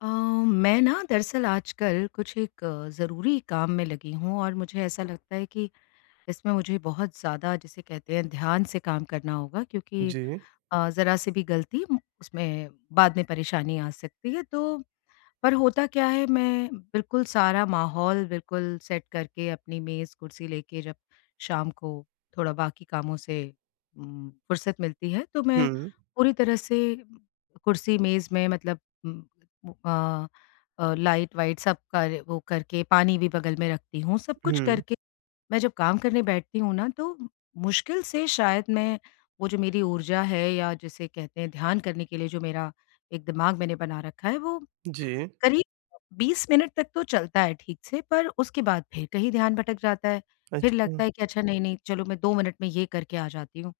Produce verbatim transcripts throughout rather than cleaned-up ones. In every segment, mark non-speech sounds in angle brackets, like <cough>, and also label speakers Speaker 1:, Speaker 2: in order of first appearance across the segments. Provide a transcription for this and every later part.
Speaker 1: अ, मैं ना दरअसल आजकल कुछ एक अ, ज़रूरी काम में लगी हूँ और मुझे ऐसा लगता है कि इसमें मुझे बहुत ज़्यादा जिसे कहते हैं ध्यान से काम करना होगा क्योंकि
Speaker 2: जी।
Speaker 1: अ, ज़रा-सी भी ग़लती उम, उसमें बाद में परेशानी आ सकती है। तो पर होता क्या है मैं बिल्कुल सारा माहौल बिल्कुल सेट करके अपनी मेज़ कुर्सी लेके जब शाम को थोड़ा बाकी कामों से उम, फ़ुर्सत मिलती है। तो मैं
Speaker 2: हुँ।
Speaker 1: पूरी तरह से कुर्सी मेज़ में मतलब उम, अ अ, लाइट-वाइट सब कर वो करके पानी भी बगल में रखती हूँ सब कुछ
Speaker 2: हुँ।
Speaker 1: करके मैं जब काम करने बैठती हूँ ना तो मुश्किल से शायद मैं वो जो मेरी ऊर्जा है या जिसे कहते हैं ध्यान करने के लिए जो मेरा एक दिमाग़ मैंने बना रखा है वो
Speaker 2: जी।
Speaker 1: करीब बीस मिनट तक तो चलता है ठीक से। पर उसके बाद फ़िर कहीं ध्यान भटक जाता है। फ़िर लगता
Speaker 2: अच्छा।
Speaker 1: है कि अच्छा नहीं-नहीं चलो मैं दो मिनट में ये करके आ जाती हूँ।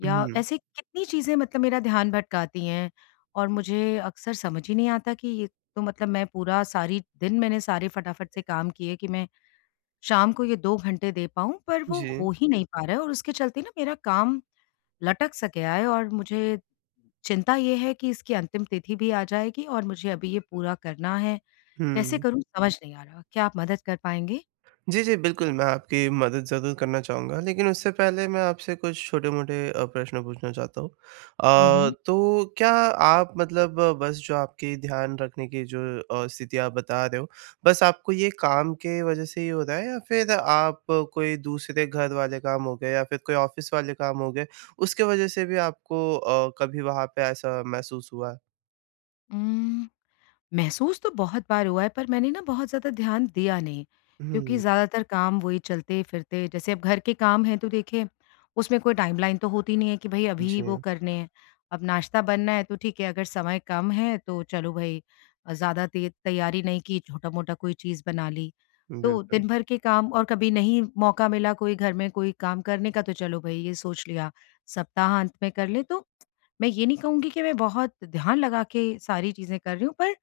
Speaker 1: या
Speaker 2: हुँ।
Speaker 1: ऐसे कितनी चीज़ें मतलब मेरा ध्यान भटकाती हैं और मुझे अक्सर समझ ही नहीं आता कि ये तो मतलब मैं पूरा सारी दिन मैंने सारे फ़टाफ़ट से काम किए कि मैं शाम को ये दो घंटे दे पाऊँ। पर वो
Speaker 2: जी।
Speaker 1: हो ही नहीं पा रहा है और उसके चलते ना मेरा काम लटक-सा गया है और मुझे चिंता ये है कि इसकी अंतिम तिथि भी आ जाएगी और मुझे अभी ये पूरा करना है। कैसे
Speaker 2: हुँ।
Speaker 1: करूँ समझ नहीं आ रहा। क्या आप मदद कर पाएँगे?
Speaker 2: जी, जी बिल्कुल मैं आपकी मदद ज़रूर करना चाहूँगा लेक़िन उससे पहले मैं आपसे कुछ छोटे-मोटे अ, प्रश्न पूछना चाहता हूँ।
Speaker 1: हुँ,
Speaker 2: अ,
Speaker 1: हुँ।
Speaker 2: तो क्या आप मतलब बस जो आपकी ध्यान रखने की जो अ, स्थिति आप बता रहे हो। बस आपको ये काम के वज़ह से ही हो रहा है या फ़िर आप कोई दूसरे घर वाले काम हो गए या फ़िर कोई ऑफ़िस वाले काम हो गए उसके वज़ह से भी आपको अ, कभी वहाँ पे ऐसा महसूस हुआ है?
Speaker 1: उम, महसूस तो बहुत बार हुआ है पर मैंने ना बहुत ज़्यादा ध्यान दिया नहीं, क्योंकि
Speaker 2: हुँ।
Speaker 1: ज़्यादातर काम वही चलते-फिरते जैसे अब घर के काम हैं, तो देखें उसमें कोई टाइमलाइन तो होती नहीं है कि भई अभी वो
Speaker 2: जी।
Speaker 1: करने हैं। अब नाश्ता बनना है तो ठीक है, अगर समय कम है तो चलो भई अ, ज़्यादा ते तैयारी नहीं की छोटा-मोटा कोई चीज़ बना ली। तो
Speaker 2: बिल्कुल।
Speaker 1: दिन भर के काम और कभी नहीं मौका मिला कोई घर में कोई काम करने का तो चलो भई ये सोच लिया सप्ताह-अंत में कर लें, तो मैं ये नहीं कहूँगी कि मैं बहुत ध्यान लगा के सारी चीज़ें कर रही हूँ, पर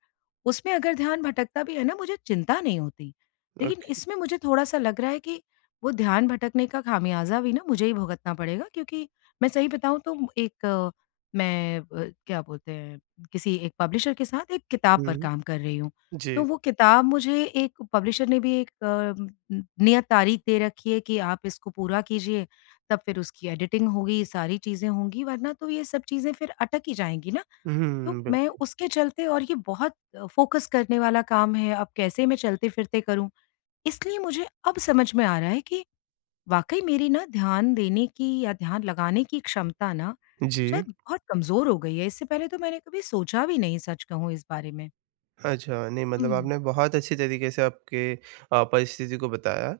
Speaker 1: उसमें अगर ध्यान भटकता भी है ना मुझे चिंता नहीं होती। लेकिन
Speaker 2: ओके।
Speaker 1: इसमें मुझे थोड़ा-सा लग रहा है कि वो ध्यान भटकने का ख़ामियाज़ा भी ना मुझे ही भुगतना पड़ेगा क्योंकि मैं सही बताऊँ, तो एक मैं अ, क्या बोलते हैं किसी एक पब्लिशर के साथ एक किताब पर
Speaker 2: हुँ।
Speaker 1: काम कर रही हूँ,
Speaker 2: जी
Speaker 1: तो वो किताब मुझे एक पब्लिशर ने भी एक अ, नि नियत तारीख़ दे रखी है कि आप इसको पूरा कीजिए तब फिर उसकी एडिटिंग होगी, सारी चीज़ें होंगी वरना तो ये सब चीज़ें फिर अटक ही जाएँगी ना।
Speaker 2: हुँ,
Speaker 1: तो
Speaker 2: हुँ,
Speaker 1: मैं
Speaker 2: बिल्कुल।
Speaker 1: उसके चलते और ये बहुत फ़ोकस करने वाला काम है, अब कैसे मैं चलते-फिरते करूँ? इसलिए मुझे अब समझ में आ रहा है कि वाक़ई मेरी ना ध्यान देने की या ध्यान लगाने की क्षमता ना
Speaker 2: जी।
Speaker 1: शायद बहुत कमज़ोर हो गई है, इससे पहले तो मैंने कभी सोचा भी नहीं सच कहूँ इस बारे में।
Speaker 2: अच्छा, नहीं मतलब
Speaker 1: हुँ।
Speaker 2: आपने बहुत अच्छी तरीक़े से आपके अ, परिस्थिति को बताया।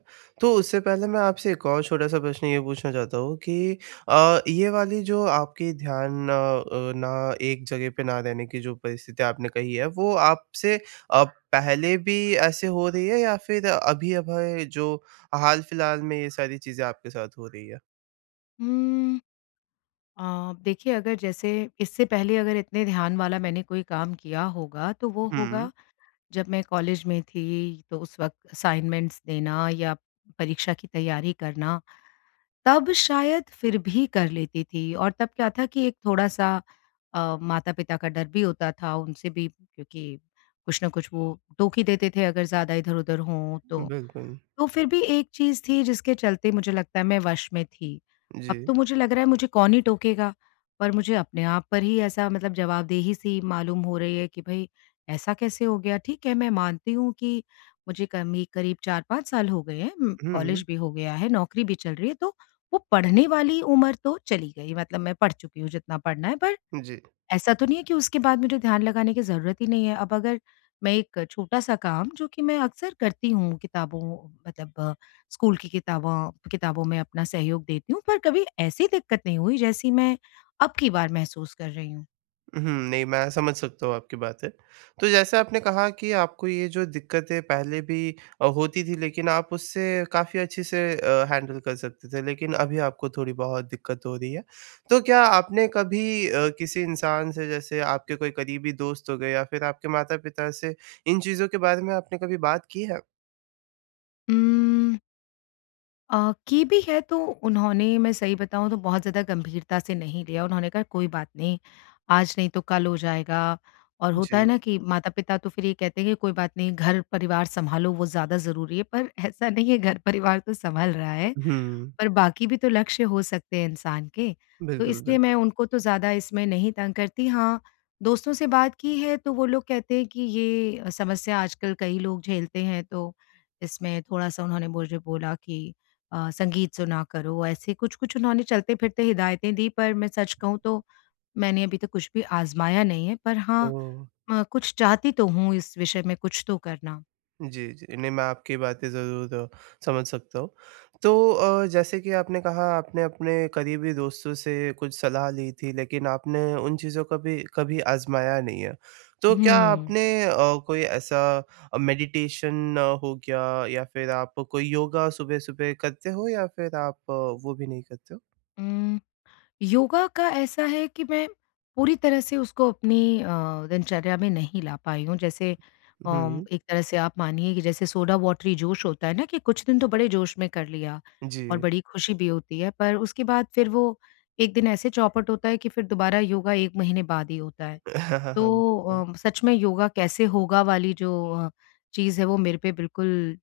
Speaker 2: तो उससे पहले मैं आपसे एक और छोटा-सा प्रश्न ये पूछना चाहता हूँ कि अ, ये वाली जो आपकी ध्यान अ अ, ना एक जगह पे ना रहने की जो परिस्थिति आपने कही हैं, वो आपसे अ, पहले भी ऐसे हो रही है या फिर अभी-अभी जो अ, हाल-फ़िलहाल में ये सारी चीज़ें आपके साथ हो रही हैं।
Speaker 1: हुँ। अ, देखिए, अगर जैसे इससे पहले अगर इतने ध्यान वाला मैंने कोई काम किया होगा, तो वो होगा
Speaker 2: हुँ।
Speaker 1: जब मैं कॉलेज में थी, तो उस वक़्त असाइनमेंट्स देना या परीक्षा की तैयारी करना, तब शायद फिर भी कर लेती थी। और तब क्या था कि एक थोड़ा-सा अ, माता-पिता का डर भी होता था, उनसे भी क्योंकि कुछ न कुछ वो टोक ही देते थे, अगर ज़्यादा इधर-उधर हों तो।
Speaker 2: बिल्कुल।
Speaker 1: तो फिर भी एक चीज़ थी, जिसके चलते मुझे लगता है, मैं वश में थी। अब
Speaker 2: जी।
Speaker 1: तो मुझे लग रहा है, मुझे कौन ही टोकेगा? पर मुझे अपने आप पर ही ऐसा मतलब जवाबदेही-सी मालूम हो रही है कि भई, ऐसा कैसे हो गया? ठीक है, मैं मानती हूँ कि मुझे कमी करीब चार पाँच साल हो गए हैं उम, कॉलेज
Speaker 2: हुँ।
Speaker 1: भी हो गया है, नौकरी भी चल रही है, तो वो पढ़ने वाली उम्र तो चली गई। मतलब मैं पढ़ चुकी हूँ, जितना पढ़ना है, पर
Speaker 2: जी।
Speaker 1: ऐसा तो नहीं है कि उसके बाद मुझे ध्यान लगाने की ज़रूरत ही नहीं है। अब अगर मैं एक छोटा-सा काम जो कि मैं अक्सर करती हूँ, किताबों मतलब स्कूल की किताबां किताबों में अपना सहयोग देती हूँ, पर कभी ऐसी दिक्कत नहीं हुई, जैसी मैं अब की बार महसूस कर रही हूँ।
Speaker 2: उहुँ। नहीं मैं समझ सकता हूँ आपकी बातें, तो जैसा आपने कहा कि आपको ये जो दिक्कतें पहले भी अ, होती थी लेकिन आप उससे काफ़ी अच्छे से अ, हैंडल कर सकते थे लेकिन अभी आपको थोड़ी बहुत दिक्कत हो रही है। तो क्या आपने कभी अ, किसी इंसान से जैसे आपके कोई करीबी दोस्त हो गए या फिर आपके माता-पिता से इन चीज़ों के बारे में आपने कभी बात की है?
Speaker 1: उम्म अ, की भी है तो उन्होंने मैं सही बताऊँ तो बहुत ज़्यादा गंभीरता से नहीं लिया, उन्होंने कहा, "कोई बात नहीं, आज नहीं तो कल हो जाएगा।" और होता है
Speaker 2: जी।
Speaker 1: ना कि माता-पिता तो फिर ये कहते हैं कि, "कोई बात नहीं घर परिवार सँभालो वो ज़्यादा ज़रूरी है।" पर ऐसा नहीं है घर परिवार तो सँभल रहा है,
Speaker 2: हुँ।
Speaker 1: पर बाकी भी तो लक्ष्य हो सकते हैं इंसान के। तो
Speaker 2: बिल्कुल,
Speaker 1: इसलिए
Speaker 2: बिल्कुल।
Speaker 1: मैं उनको तो ज़्यादा इसमें नहीं तंग करती, हाँ, दोस्तों से बात की है तो वो लोग कहते हैं कि ये समस्या आजकल कई लोग झेलते हैं, तो इसमें थोड़ा सा उन्होंने मुझे बोला कि अ, "संगीत सुना करो।" ऐसे कुछ-कुछ उन्होंने चलते फिरते हिदायतें दी पर मैं सच कहूँ तो, मैंने अभी तक कुछ भी आज़माया नहीं है, पर हाँ
Speaker 2: ओह!
Speaker 1: अ, कुछ चाहती तो हूँ इस विषय में कुछ तो करना।
Speaker 2: जी, जी। नहीं मैं आपकी बातें ज़रूर द समझ सकता हूँ। तो अ, जैसे कि आपने कहा आपने अपने करीबी दोस्तों से कुछ सलाह ली थी लेकिन आपने उन चीज़ों को कभी, कभी आज़माया नहीं है। तो क्या
Speaker 1: हुँ।
Speaker 2: आपने अ, कोई ऐसा अ, मेडिटेशन हो गया या फिर आप कोई योगा सुबह-सुबह करते हो या फिर आप वो भी नहीं करते हो?
Speaker 1: उम, योगा का ऐसा है कि मैं पूरी तरह से उसको अपनी अ, दिनचर्या में नहीं ला पाई हूँ। जैसे अम,
Speaker 2: हुँ।
Speaker 1: एक तरह से आप मानिए कि जैसे सोडा वाटरी जोश होता है ना कि कुछ दिन तो बड़े जोश में कर लिया और
Speaker 2: जी।
Speaker 1: बड़ी खुशी भी होती है, पर उसके बाद फिर वो एक दिन ऐसे चौपट होता है कि फिर दोबारा योगा एक महीने बाद ही होता है।
Speaker 2: <chuckles>
Speaker 1: तो
Speaker 2: बिल्कुल।
Speaker 1: अ, सच में योगा कैसे होगा वाली जो अ, चीज़ है वो मेरे पे बिल्कुल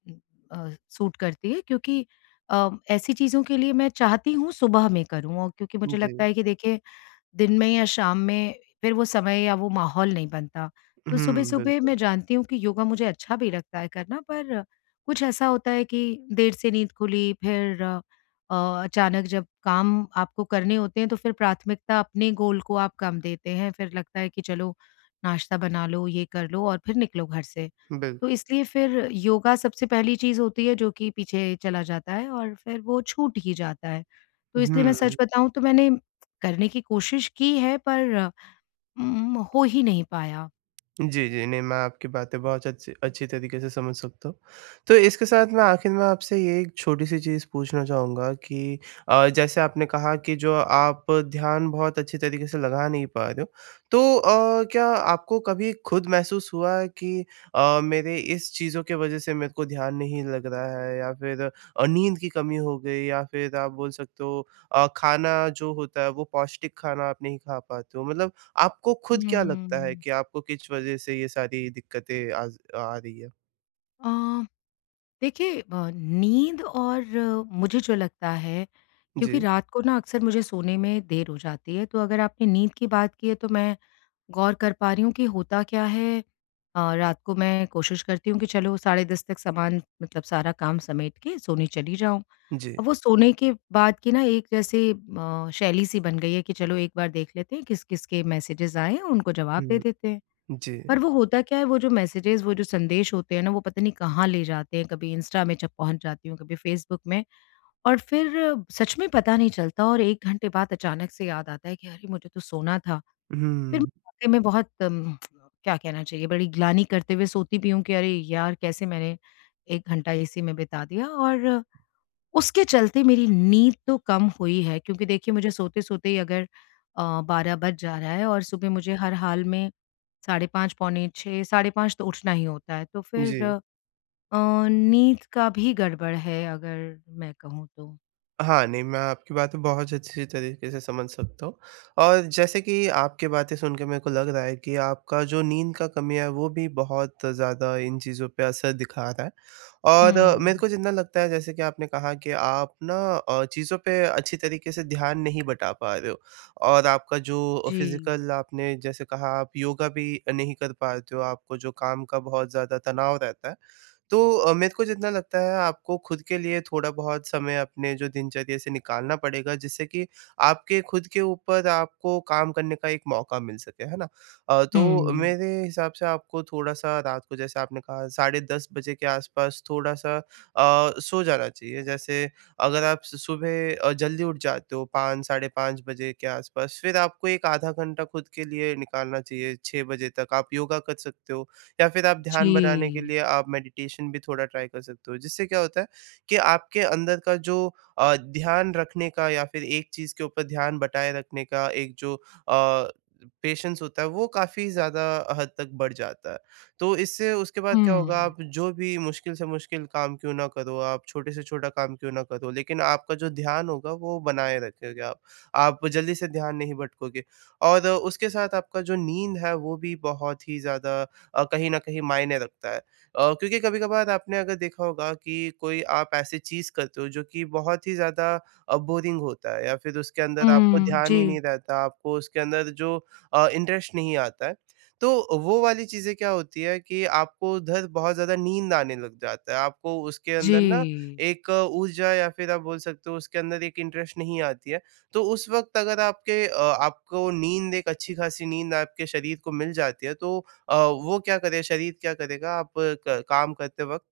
Speaker 1: अ, सूट करती है, क्योंकि अ, ऐसी चीज़ों के लिए मैं चाहती हूँ सुबह में करूँ, क्योंकि मुझे लगता
Speaker 2: जी।
Speaker 1: है कि देखिए दिन में या शाम में फिर वो समय या वो माहौल नहीं बनता। तो
Speaker 2: हुँ,
Speaker 1: सुबह-सुबह मैं
Speaker 2: बिल्कुल।
Speaker 1: जानती हूँ कि योगा मुझे अच्छा भी लगता है करना पर कुछ ऐसा होता है कि देर से नींद खुली फिर अ अ, अचानक जब काम आपको करने होते हैं, तो फिर प्राथमिकता अपने गोल को आप कम देते हैं, फिर लगता है कि चलो नाश्ता बना लो, ये कर लो और फिर निकलो घर से। तो
Speaker 2: बिल्कुल।
Speaker 1: इसलिए फिर योगा सबसे पहली चीज़ होती है, जो कि पीछे चला जाता है और फिर वो छूट ही जाता है। तो इसलिए मैं सच
Speaker 2: हुँ।
Speaker 1: बताऊँ तो मैंने करने की कोशिश की है पर उम, हो ही नहीं पाया।
Speaker 2: जी, जी नहीं मैं आपकी बातें बहुत अच्छी अच्छी तरीक़े से समझ सकता हूँ। तो इसके साथ मैं आख़िर में आपसे ये एक छोटी-सी चीज़ पूछना चाहूँगा कि अ, जैसे आपने कहा कि जो आप ध्यान बहुत अच्छी तरीक़े से लगा नहीं पा रहे हो तो अ, क्या आपको कभी ख़ुद महसूस हुआ है कि अ, मेरे इस चीज़ों की वजह से मेरे को ध्यान नहीं लग रहा है या फ़िर द अ, नींद की कमी हो गई या फ़िर आप बोल सकते हो अ, ख़ाना जो होता है वो पौष्टिक ख़ाना आप नहीं ख़ा पाते हो। मतलब आपको ख़ुद क्या लगता है
Speaker 1: हम्म।
Speaker 2: कि आपको किस वजह से ये सारी दिक़्क़तें आज आ रही हैं।
Speaker 1: अ, देखिए ब नींद और मुझे जो लगता है क्योंकि
Speaker 2: जी।
Speaker 1: रात को ना अक्सर मुझे सोने में देर हो जाती है तो अगर आपने नींद की बात की है तो मैं गौर कर पा रही हूँ कि होता क्या है अ, रात को मैं कोशिश करती हूँ कि चलो साढ़े दस तक सामान मतलब सारा काम समेट के सोने चली जाऊँ।
Speaker 2: जी।
Speaker 1: और वो सोने के बाद की ना एक जैसे म शैली-सी बन गई है कि चलो एक बार देख लेते हैं किस-किस के मैसेजेस आए हैं उनको जवाब दे
Speaker 2: हुँ,
Speaker 1: देते हैं। पर
Speaker 2: जी।
Speaker 1: वो होता क्या है वो जो मैसेजेस वो जो संदेश होते हैं ना वो पता नहीं कहाँ ले जाते हैं, कभी इंस्टा में जब पहुँच जाती हूँ, कभी फेसबुक में। और फ़िर सच में पता नहीं चलता और एक घंटे बाद अचानक से याद आता है कि अरे मुझे तो सोना था। फ़िर
Speaker 2: हुँ।
Speaker 1: वाक़ई में बहुत म <tsk> क्या कहना चाहिए बड़ी ग्लानि करते हुए सोती भी हूँ कि अरे यार कैसे मैंने एक घंटा इसी में बिता दिया और उसके चलते मेरी नींद तो कम हुई है क्योंकि देखिए मुझे सोते-सोते ही अगर, अ, बारह बज जा रहा है और सुबह मुझे हर हाल में साढ़े पाँच पौने छह साढ़े पाँच तो उठना ही होता है। तो फ़िर
Speaker 2: जी।
Speaker 1: अ, नींद का भी गड़बड़ है अगर मैं कहूँ तो।
Speaker 2: हाँ, नहीं मैं आपकी बातें बहुत अच्छी तरीके से समझ सकता हूँ और जैसे कि आपकी बातें सुन के मेरे को लग रहा है कि आपका जो नींद का कमी है वो भी बहुत ज़्यादा इन चीज़ों पे असर दिखा रहा है। और मेरे
Speaker 1: हुँ।
Speaker 2: को जितना लगता है जैसे कि आपने कहा कि आप ना अ, चीज़ों पे अच्छी तरीके से ध्यान नहीं बँटा पा रहे हो और आपका जो
Speaker 1: जी।
Speaker 2: फिज़ीकल आपने जैसे कहा आप योगा भी नहीं कर पाते हो, आपको जो काम का बहुत ज़्यादा तनाव रहता है तो अ, मेरे को जितना लगता है आपको खुद के लिए थोड़ा बहुत समय अपने जो दिनचर्या से निकालना पड़ेगा, जिससे कि आपके खुद के ऊपर आपको काम करने का एक मौका मिल सके, है ना? अ, तो
Speaker 1: हुँ।
Speaker 2: मेरे हिसाब से आपको थोड़ा-सा रात को जैसे आपने कहा साढ़े दस बजे के आस-पास थोड़ा-सा अ, सो जाना चाहिए। जैसे अगर आप स सुबह अ, जल्दी उठ जाते हो पाँच साढ़े पाँच बजे के आस-पास फिर आपको एक आधा घंटा खुद के निकालना चाहिए, छह बजे तक आप योगा कर सकते हो या फिर आप ध्यान बनाने के
Speaker 1: जी।
Speaker 2: लिए आप मेडिटेशन भी थोड़ा ट्राई कर सकते हो। जिससे क्या होता है कि आपके अंदर का जो अ, ध्यान रखने का या फिर एक चीज़ के ऊपर ध्यान बँटाये रखने का एक जो अ, पेशेंस होता है, वो काफ़ी ज़्यादा हद तक बढ़ जाता है। तो इससे उसके बाद क्या होगा
Speaker 1: हुँ।
Speaker 2: आप जो भी मुश्किल से मुश्किल काम क्यों ना करो, आप छोटे से छोटा काम क्यों ना करो, लेकिन आपका जो ध्यान होगा वो बनाए रखोगे आप। आप जल्दी से ध्यान नहीं भटकोगे और उसके साथ आपका जो नींद है, वो भी बहुत ही ज़्यादा अ, कहीं न कहीं मायने रखता है। अ, क्योंकि कभी-कभार आपने अगर देखा होगा कि कोई आप ऐसी चीज़ करते हो, जो कि बहुत ही ज़्यादा अ, बोरिंग होता है या फिर उसके अंदर आपको
Speaker 1: हुँ,
Speaker 2: ध्यान ही नहीं
Speaker 1: जी।
Speaker 2: रहता, आपको उसके अंदर जो अ, इंटरेस्ट नहीं आता है। तो वो वाली चीज़ें क्या होती है कि आप उधर बहुत ज़्यादा नींद आने लग जाता है, आपको उसके अंदर ना
Speaker 1: जी।
Speaker 2: एक ऊर्जा या फिर आप बोल सकते हो उसके अंदर एक इंटरेस्ट नहीं आती है। तो उस वक़्त अगर आपके अ, आपको नींद एक अच्छी ख़ासी नींद आपके शरीर को मिल जाती है तो अ, वो क्या करे शरीर क्या करेगा आप क काम करते वक़्त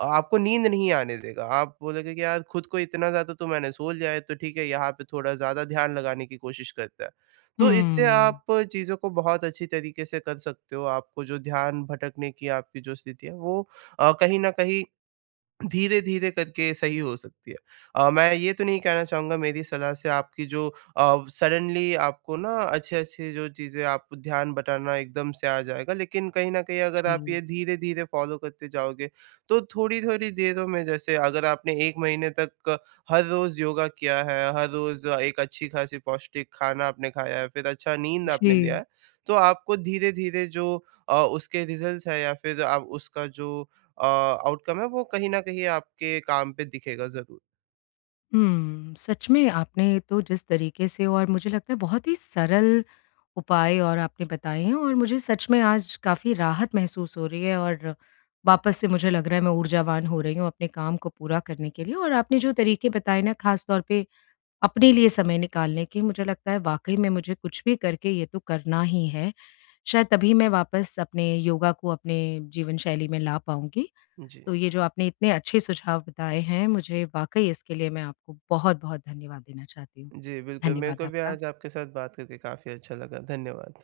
Speaker 2: अ आपको नींद नहीं आने देगा। आप बोलोगे कि यार खुद को इतना ज़्यादा तो मैंने सो लिया है, तो ठीक है यहाँ पे थोड़ा ज़्यादा ध्यान लगाने की कोशिश करता है। तो इससे
Speaker 1: हुँ।
Speaker 2: आप चीज़ों को बहुत अच्छी तरीके से कर सकते हो। आपको जो ध्यान भटकने की आपकी जो स्थिति है वो अ, कहीं न कहीं धीरे-धीरे करके सही हो सकती है। अ, मैं ये तो नहीं कहना चाहूँगा मेरी सलाह से आपकी जो अ, सडनली आपको ना अच्छे-अच्छे जो चीज़ें आप ध्यान बँटाना एकदम से आ जाएगा। लेकिन कहीं न कहीं अगर आप
Speaker 1: जी।
Speaker 2: ये धीरे-धीरे फॉलो करते जाओगे, तो थोड़ी-थोड़ी देर में जैसे अगर आप आपने एक महीने तक हर रोज़ योगा किया है, हर रोज़ एक अच्छी ख़ासी पौष्टिक खाना आपने खाया है, फिर अच्छा नींद आपने लिया
Speaker 1: जी।
Speaker 2: है, तो आपको धीरे-धीरे जो अ, उसके रिज़ल्ट्स हैं या फिर आप उसका जो अ, आउटकम है वो कहीं न कहीं आपके काम पे दिखेगा ज़रूर।
Speaker 1: हुँ, सच में आपने तो जिस तरीके से और मुझे लगता है बहुत ही सरल उपाय और आपने बताए हैं। और मुझे सच में आज काफ़ी राहत महसूस हो रही है और वापस से मुझे लग रहा है, मैं ऊर्जावान हो रही हूँ अपने काम को पूरा करने के लिए और आपने जो तरीके बताए ना ख़ास तौर पे अपने लिए समय निकालने के मुझे लगता है वाक़ई में मुझे कुछ भी करके ये तो करना ही है। शायद तभी मैं वापस अपने योगा को अपने जीवनशैली में ला पाऊँगी।
Speaker 2: जी।
Speaker 1: तो ये जो आपने इतने अच्छे सुझाव बताए हैं मुझे, वाक़ई इसके लिए मैं आपको बहुत-बहुत धन्यवाद देना चाहती हूँ।
Speaker 2: जी, बिल्कुल मेरे
Speaker 1: धन्यवाद
Speaker 2: को भी
Speaker 1: आपका।
Speaker 2: आज आपके साथ बात करके काफ़ी अच्छा लगा धन्यवाद।